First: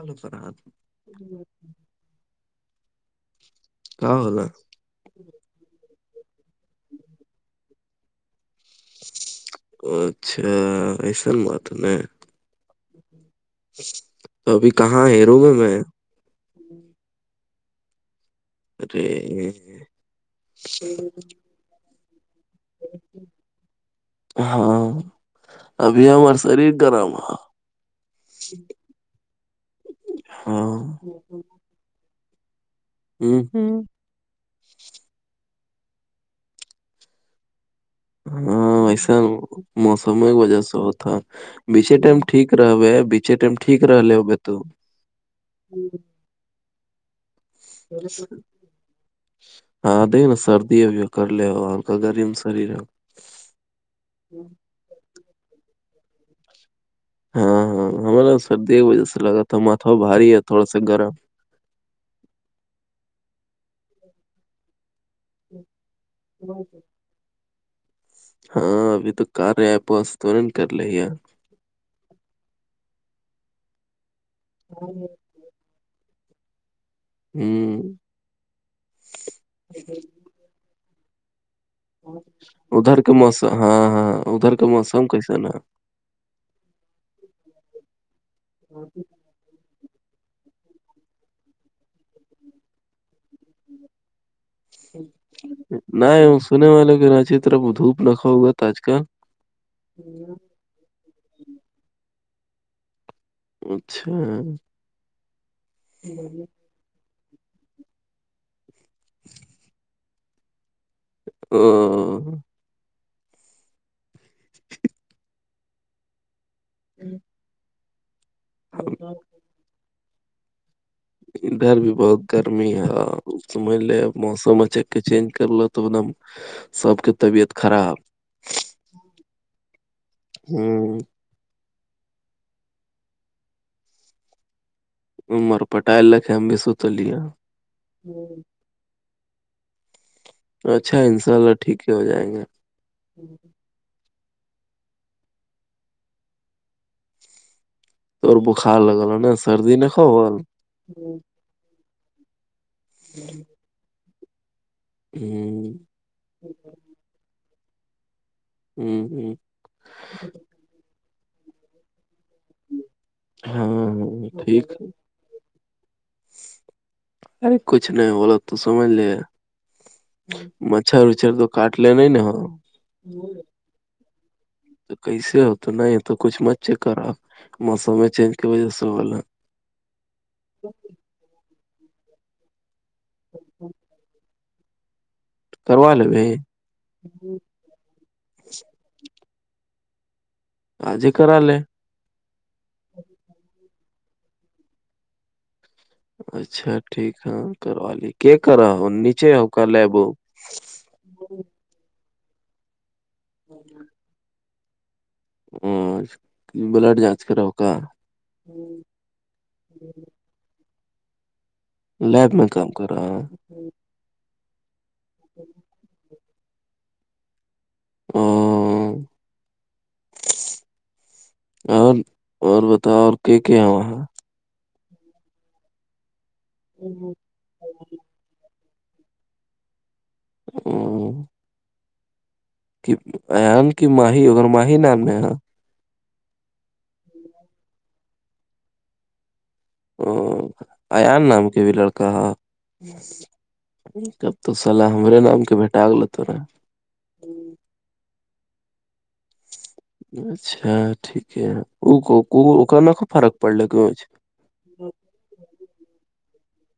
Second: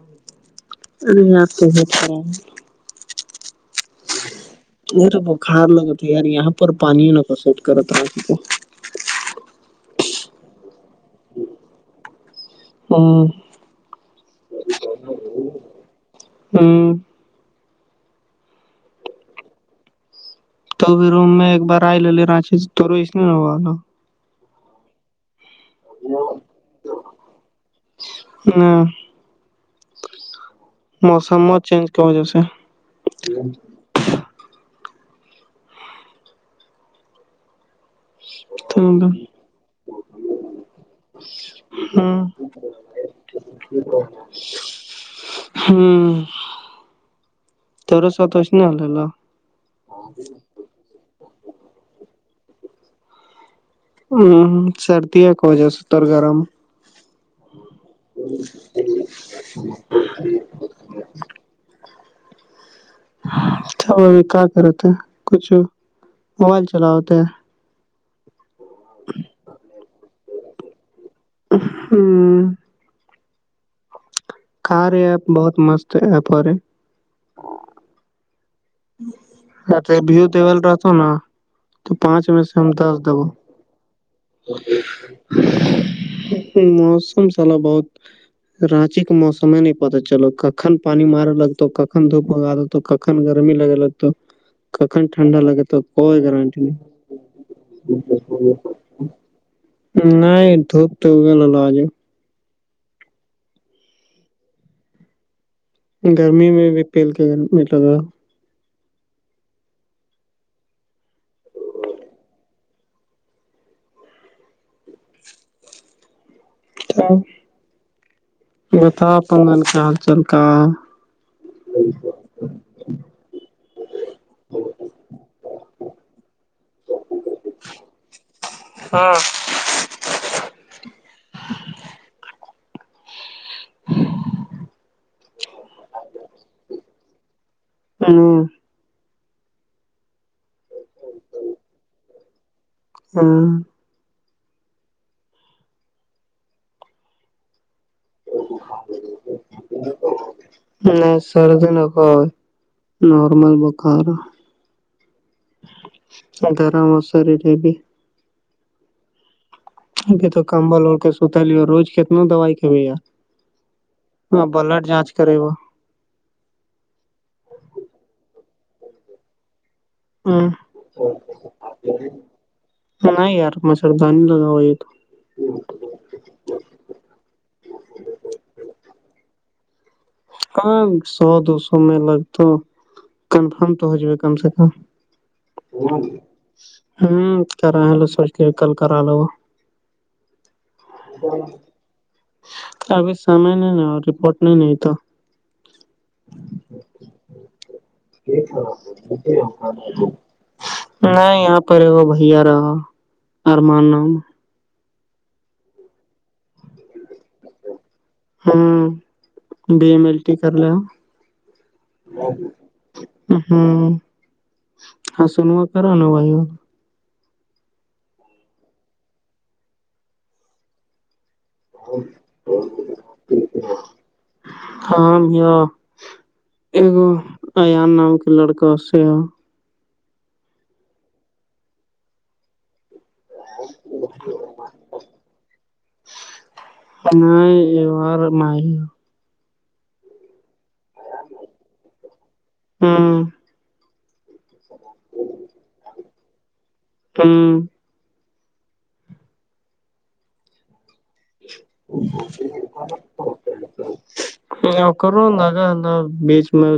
hello Farhat ار آپ تو بہتا ہے کہاں حال وہ تو بخار لگے تھے یار یہاں پر پانی نہ پسٹ کرتا تھا کو اچھا ایسن بات ن ہاں تو ابھی کہاں ہےیرو میں میں ہوں ا تو بھی روم میں ایک بار آئی لے رانچی توو اس ہواا ہاں ابھی ہمار شریر گرم ہے ہاں ہاں موسم م چینج کر جس ہ ہوں ہاں ویسا موسم کی وجہ سے ہو تھا بیچے ٹائم ٹھیک رہبے بیچے ٹائم ٹھیک رہے ہوب تو ہاں تو سواتوش نہیں آل ل ہاں دیک نا سردی ا بھی ہو کر لے ہو اور کا گرم شریر ہے ہوں سردیا کا وجہ ست اور گرم ہاں ہاں ہمارا سردی کی وجہ سے لگا تھا متا بھاری ہے تھوڑا سا گرم چل ابھی کیا کرتے ہیں کچھ موبائل چلا ہوتے ہیں ہاں ابھی تو کر رہے ہے پاس تو نہیں ن کر ل یار ہوں کار یہ ایپ بہت مست ایپ اور رہے ہوں ااں تو ویو دی وول رہتا نا ادھر کا موسم ہاں ہاں ادھر کا موسم کیسے نا موسم سالا بہت رانچی کا موسم یں نہیں پتا چلو کن پانی مارے لگتا کن دھپ لگا دی ک گ گرمی لگے ل تو کخن ٹنڈا لگے تو کوئی نہیں گارٹی سنے نہیں والے کراچی طرف دھوپ رکھا ہوا تھا آج کل نہیں دھوپ تو گل ل آج اچھا گرمی میں بھی پیل کے گمی لگا [unintelligible] ہ م تھا پنگل کا حال چال کا ادھر بھی بہت گرمی ہے سمج لے موسم اچک کے چینج کر لو توب نم سب کے طبیعت خراب ہاں ہوں [unintelligible] امر پٹال لکھے ہم بھی سوچلے اچھا ان شاء اللہ ٹھیک ہی ہو جائیں گے ہاں تو بخار لگل ہو نا سردی ن کو سرد نہکا نارمل بکار [unintelligible] گرم وسر لیے بھی ہوں ہ ا تو کمبا لوڑ کے ستا لی اور رو ک ن دوائی ک یار ہاں ہ ہاں، ٹھیک بلڈ جانچ کرے گا ارے کچھ نہیں بولو تو سمجھ لے ہ مچھھر وچھر تو کاٹ لےین نا ہ نہیں [unintelligible] کیسے ہو تو نہیں تو کچھ مت چ کرا موسم میں چینج کی وجہ سے ہوا ہ سو دو سو میں لگتا کنفرم تو ہو ج کم سے کم کروا لے بھائی ہوں کرے لو سوچ کے کل کرا لو وہ آج ہی کرا لے ابھی سمے نہیں نہیں ہو رپورٹ نہیں نہیں تھا اچھا ٹھیک ہے کروا لی کیا کر رہا ہو نیچے ہو کا لب ہو نہیں یہاں پر ایک بھیا رہا ارمان نام بلڈ جانچ کراؤ کا ہاں بی ایم ایل ٹی کر لو لیب میں کام کرا ہمم ہاں سنوا کرا بھائی ہاں اور اور بتاؤ اور کیا کیا ہے وہاں ہاں بھیا وہاں ایان نام کے لڑکا سے [unintelligible] ایان کی ماہی اگر ماہی نان میں ہاں نائ یہار ماہی او ایان نام کے بھی لڑکا ہوں تو صلاح ہمارے نام کے بٹا گ ل ت رہا [unintelligible] اچھا ٹھیک ہےک میں خوب فرق پڑلے گ کرو لگ بیچ میں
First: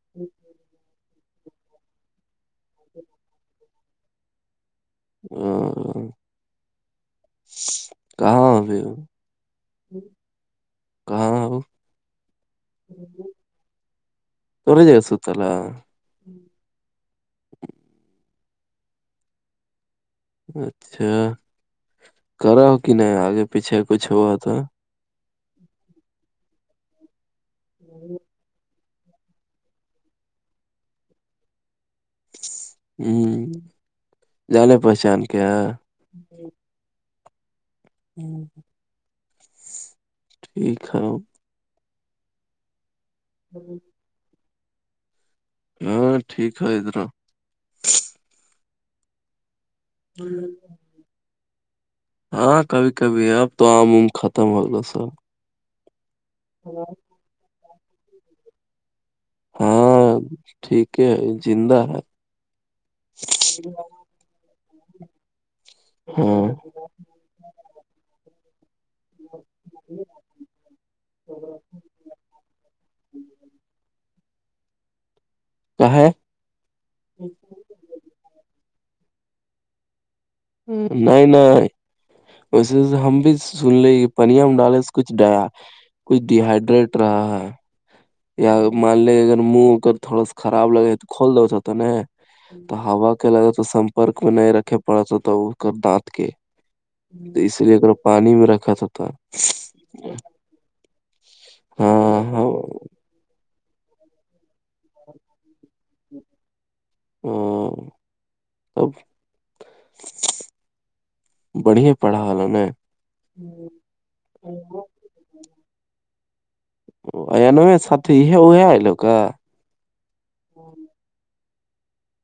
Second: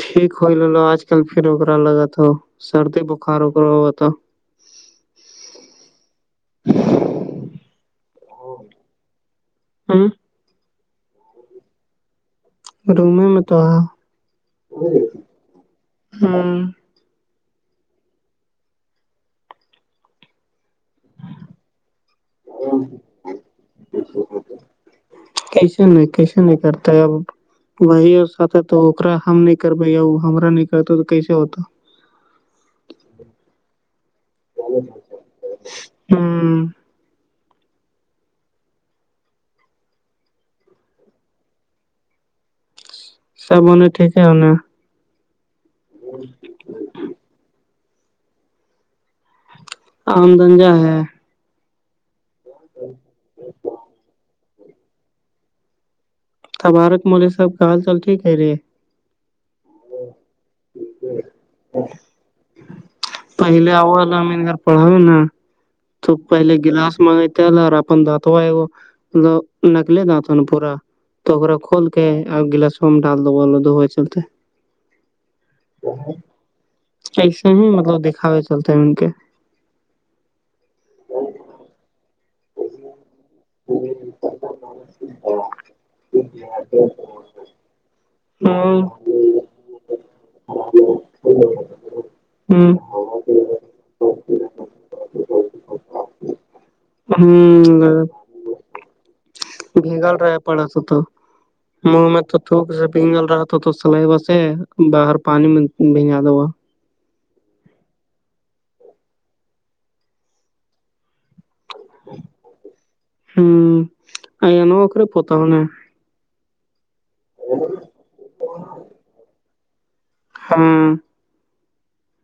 ٹھیک ہو لو آجل کل پھر ہوکرا لگا تھا سردی بخار ہوکرا ہوا تھا ہاں کہاں ہو ابھی ہو کہاں روم میں تو ہوں اچھا کرا ہو کہ نہیں آگے پیچھے کچھ ہوا تھا کسیے نہیں کسے نہیں کرتا اب وہی اور سات تو ہم نہیں کربے یا وہ ہمرا نہیں کرتا تو کیسے ہوتا ہوں جانے پہچان کیا ہے ہمم ہوں ٹھیک ہے سبو نے ٹھیک ہی ہونا ہے ہاں ٹھیک ہے ادھر آم دھنجہ ہے ہاں کبھی کبھی ہے اب تو آم وم ختم ہوگا سر اب عارت مولوی صاحب کا حال چال ٹھیک ہے رہے ہے ہاں ٹھیک ہے زندہ ہے این گھر پڑا نا تو ہاں پہلے گلاس مگ در اپن داتو ہے وہ مط نکلی داتان پورا تو اا کھول کے گلاسو میں ڈال دو د چلتے کہا ہے ایسے ہی مطلب دکھاوے چلتے ہیں ان کے نہیں نہیں ویسے ہم بھی سن لی کہ پنیا میں ڈالے سے کچھ ڈایا کچھ ڈییہائیڈریٹ رہا ہے یا مان لے اگر منہ ا تھوڑا سا خراب لگے تو کھول دو تو ہوا کیا لگا تو سمپرک میں نہیں رکھے پڑا تھا اس دانت کے اس لیے کرو پانی میں رکھا تھا تھا پگل رہ پڑا تھا تو منہ میں ہاں تو ہاں تھوک سے پگل رہا تو تو سلیوا باہر پانی میں بھیجا دوا تو سب بڑیا ہوں ا ن آخر پتا ہو ن ایانو میں سات ہے وہ ہے ا لوگ کا ہوں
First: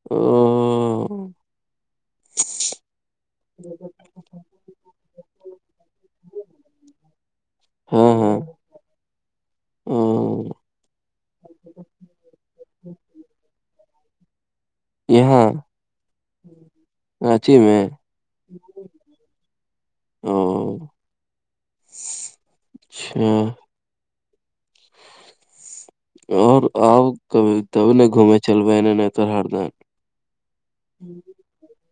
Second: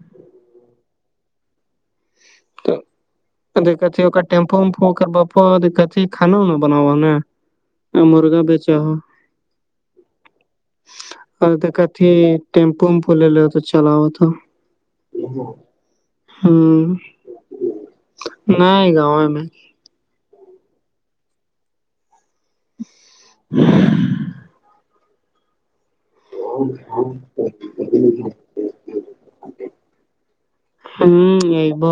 [unintelligible] تو د کہ ا ٹیمپو ومپو بپ کانا وانا بناوا نا مرغا بیچا ہو ادکت تھی ٹیمپوم پھولے لے تو چلاوا تو یہاں رانچی میں [unintelligible] نہیں گاوں میں او اچھا [unintelligible] [unintelligible] اور آؤ کبھی تب ن گھوم چلو تو ہر دن ہمم اب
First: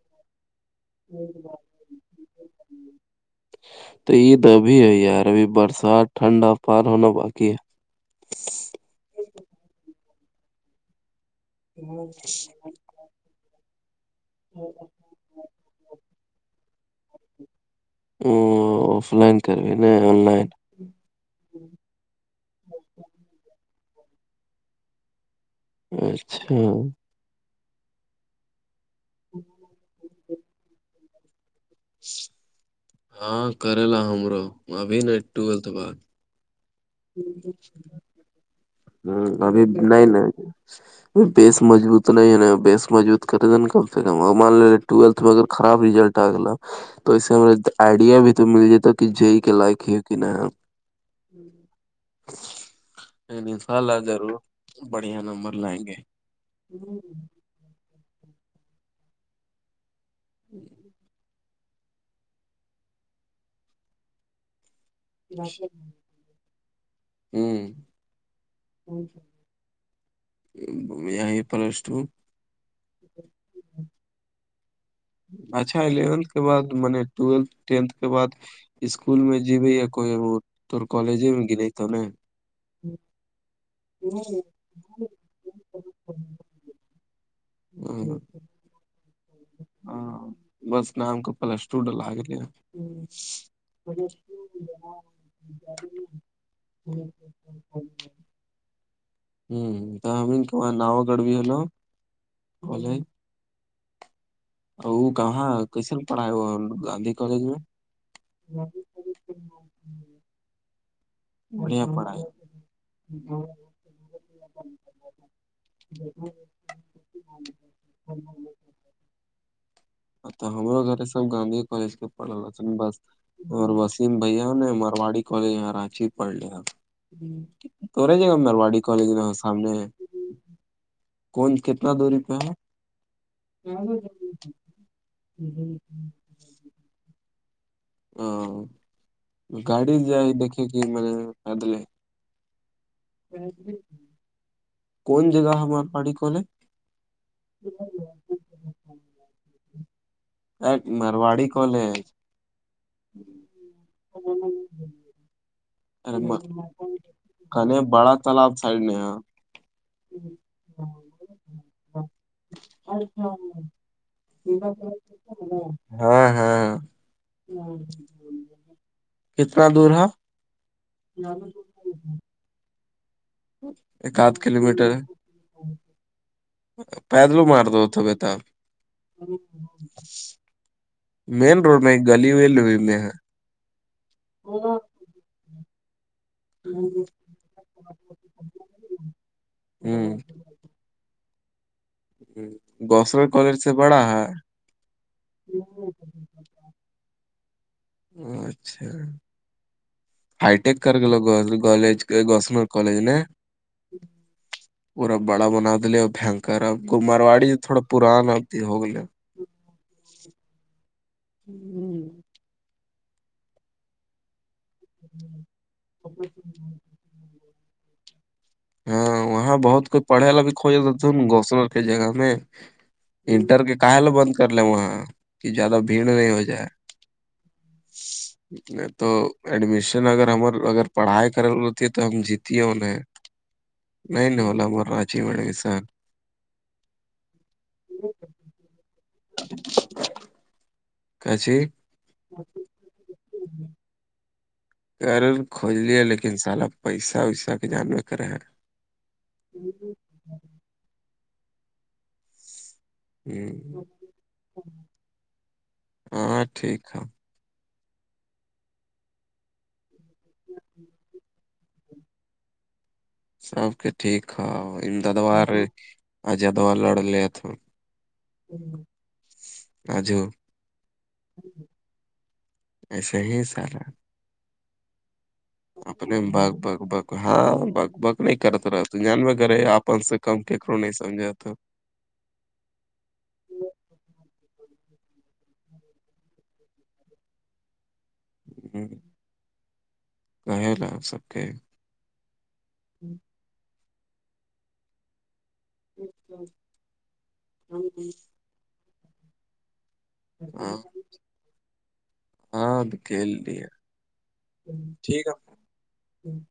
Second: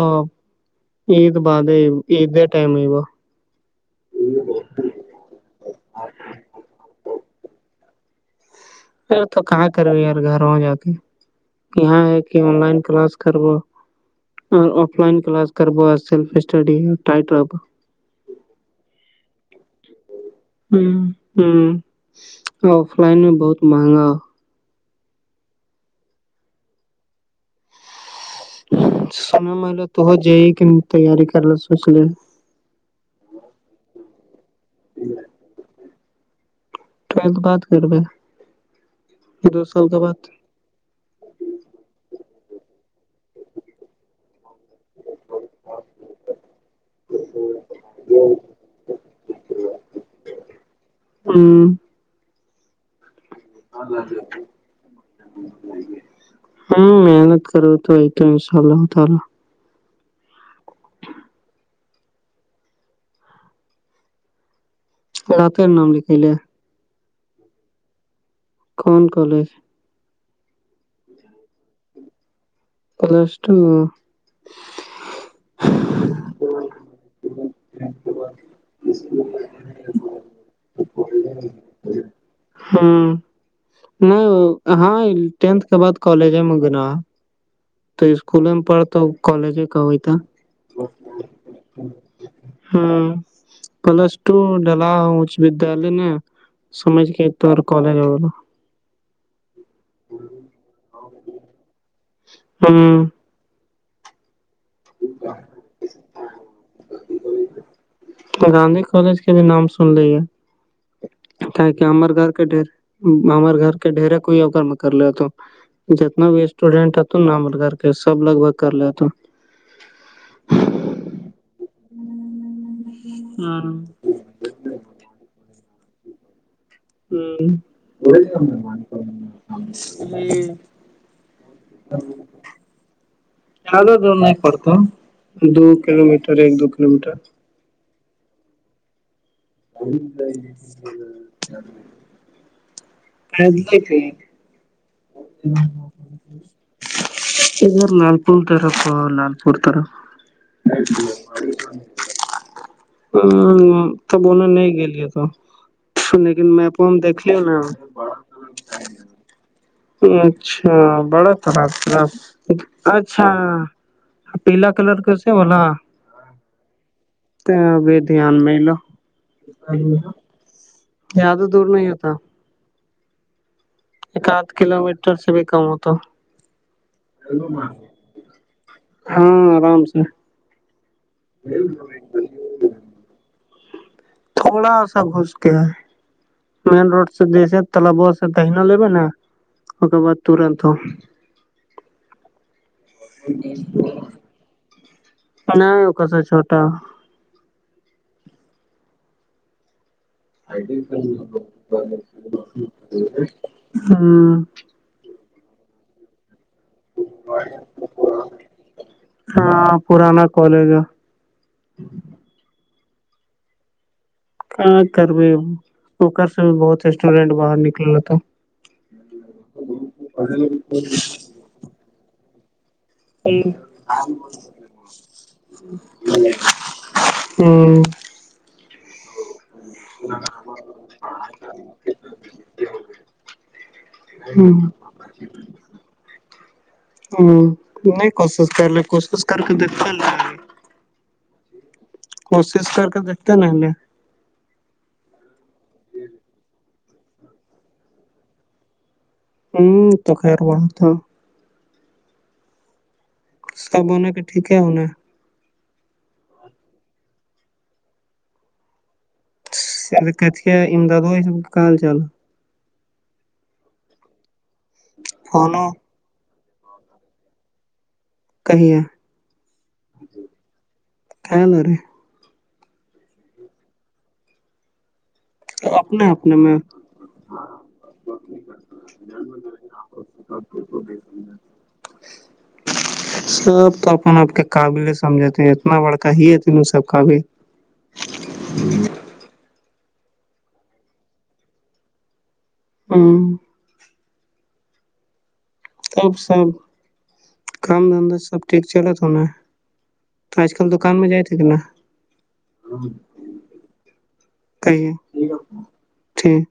عید بعد ہے عید ٹائم ہوا تو عید ابھی ہے یار ابھی برسات ٹھنڈا پار ہونا باقی ہے پ تو کہاں کرو یار گھروں جا کے یہاں ہے کہ آن لائن کلاس کرو اور آف لائن کلاس کر سف اسٹڈی ٹائ رہ ا آف لائن کرو ن آن لائن ہ ہ آف لائن میں بہت مہنگا اچھا سنا ملا تو ج کہ تیاری کر ل سوچ لی ہاں کر ل ہمرو ابھی نا ٹویلتھ بع ٹویل بات کر رہ ہ ابھی نہیں نہیں [unintelligible] بیس مضبوط نہیں ہے نا بیس مضبوط کر د نا کم سے کم اور مان لے ٹویلتھ میں اگر خراب ریزلٹ آگلا تو اسسے ہم آئیڈیا بھی تو مل جتا کہ جی کے لائق ہے ن ہے ہوں [unintelligible] ا نیں [unintelligible] ہوں محنت کرو تو ایک [unintelligible] تاء اللہ تعالا [unintelligible] [inaudible] راتر نام لکھیلے ہوں [unintelligible] کون کالج [unintelligible] یہ پرلسو پلسٹ [unintelligible] اچھا الیونتھ کے بعد م ٹولتھ ٹینتھ کے بع اسکول میں جیبی یا کوئی وہ ت کالجے میں گنی تو ن ہ نہیں ہاں ٹینتھ کے بعد کالج میں گنا تو اسکولے میں پڑھتاوں ہاں بس نام کو پلسٹوڈ لگ ا ڈلا اچ بد الینا سمج کے ہوں ات کالج ہوں تو ہمین کمار نؤ گڑوی ہےلو ہوں اور وہ کہاں کیسے پڑھا ہو گاندھی کالج میں گاندھی کالج کے بھی نام سن لی ہے تاکہ بڑھیا ہمار پڑھائے گھر کے ڈر ہمار گھر کے ڈھیر کوئی اوغ نہ کر لے تو جتنا بھی اسٹوڈینٹ ہے تو نمل کر کے سب لگ بھگ کر لیتا ا توا ہمرو گھر سب گاندھی کالج کے پڑھلن بس ہاں اور وسیم بھیا نے مرواڑی کالج کراچی پڑھ ل ہوں تو رہ جے گا مرواڑی کالج میں سامنے ہے ہوں کون کتنا دوری پہ ہے چال تو نہیں پڑتا دو کلو میٹر ایک دو کلو میٹر ہ گاڑی جائے دیکے کہ م پدے فضل تھ [unintelligible] کون جگہ ہے ہمار پاڑی کلے ادھر لال پور طرف لال پور طرف مارواڑی آ کالج [unintelligible] ہ تب انیں نہیں گ لیے تو ارے لیکن میپ دلی نا کنے بڑا تالاب سائڈ نے آاں اچھا بڑا خرااب خرا اچھا پیلا کلر کیسے والا ہاں ہاں ابھی دھیان میں ہی لو کتنا دور ہے زیادہ دور نہیں ہوتا [unintelligible] ہوں [inaudible] ایک آدھ کلو میٹر سے بھی کم ہوتا پیدلو مار دو تو بیتا ہاں آرام سے مین روڈ میں ایک گلی ویلی میں ہے تھوڑا سا گھس کیا ہے مین روڈ سے جیسے تب سے دہنا لے نا ا کے بع ہ تورت گوسر کالج سے بڑا ہے ا کاسا چھوٹا اچھا ہائیٹیک کر گلو گ کالج گسم کالج نے پورا بڑا بنا دے اور بنکر اب کو مارواڑی تھوڑا پوران اب ہوگے ہاں پرانا کالج ہے ہوں ہاں کرو پوکر سے بھی بہت ریسٹورینٹ باہر نکل رہا تھا ہاں وہاں بہت کوئی پڑھے ل بھی کھوتا تھا گوسل کی جگہ میں انٹر کے کائل بند کر لیں وہاں کہ زیادہ بھیڑ نہیں ہو جائے ہوں تو ایڈمیشن اگر ہم اگر پڑھائی کر ہوتی ہے تو ہم جیتیے انہیں نہیںائ نہیں واللا م راچی مڑے بھیسن ہ نہیں کوشش کر ل کوشش کر کے دھ کیسی کوشش کر کے دیکھتے نہیںے گھر کھول ل ہے لیکن ان شاء الا پیسہ ویسہ کے جانورے کرے ہیں ہوں تو خیروول تھا ہ سب ہاں ٹھیک ہے کچ امداد سب کہال چال سب کے ٹھیک ہے ادادار عجدوار لڑ لیے تھ کہ ہے آجو ک آل رے ایسا ہی سارا اپنے بگ بگ بگ ہاں بگ بگ نہیں کرتا رہتا جان وغیرہ اپ س کم کیکوں نہیں سمجھات تھا سب تو اپنے آپ کے قابل سمجھاتتے ہیں اتنا بڑکا ہی ا ت سب قابل ہ کہ ل سب کے ہوں اب سب کام دھندا سب ٹھیک چل تو ہونا تو آج کل ہاں دکان میں جائے تھے کہ نا ہاں تو کل رہ ہے کہیے ٹھیک ہے ٹھیک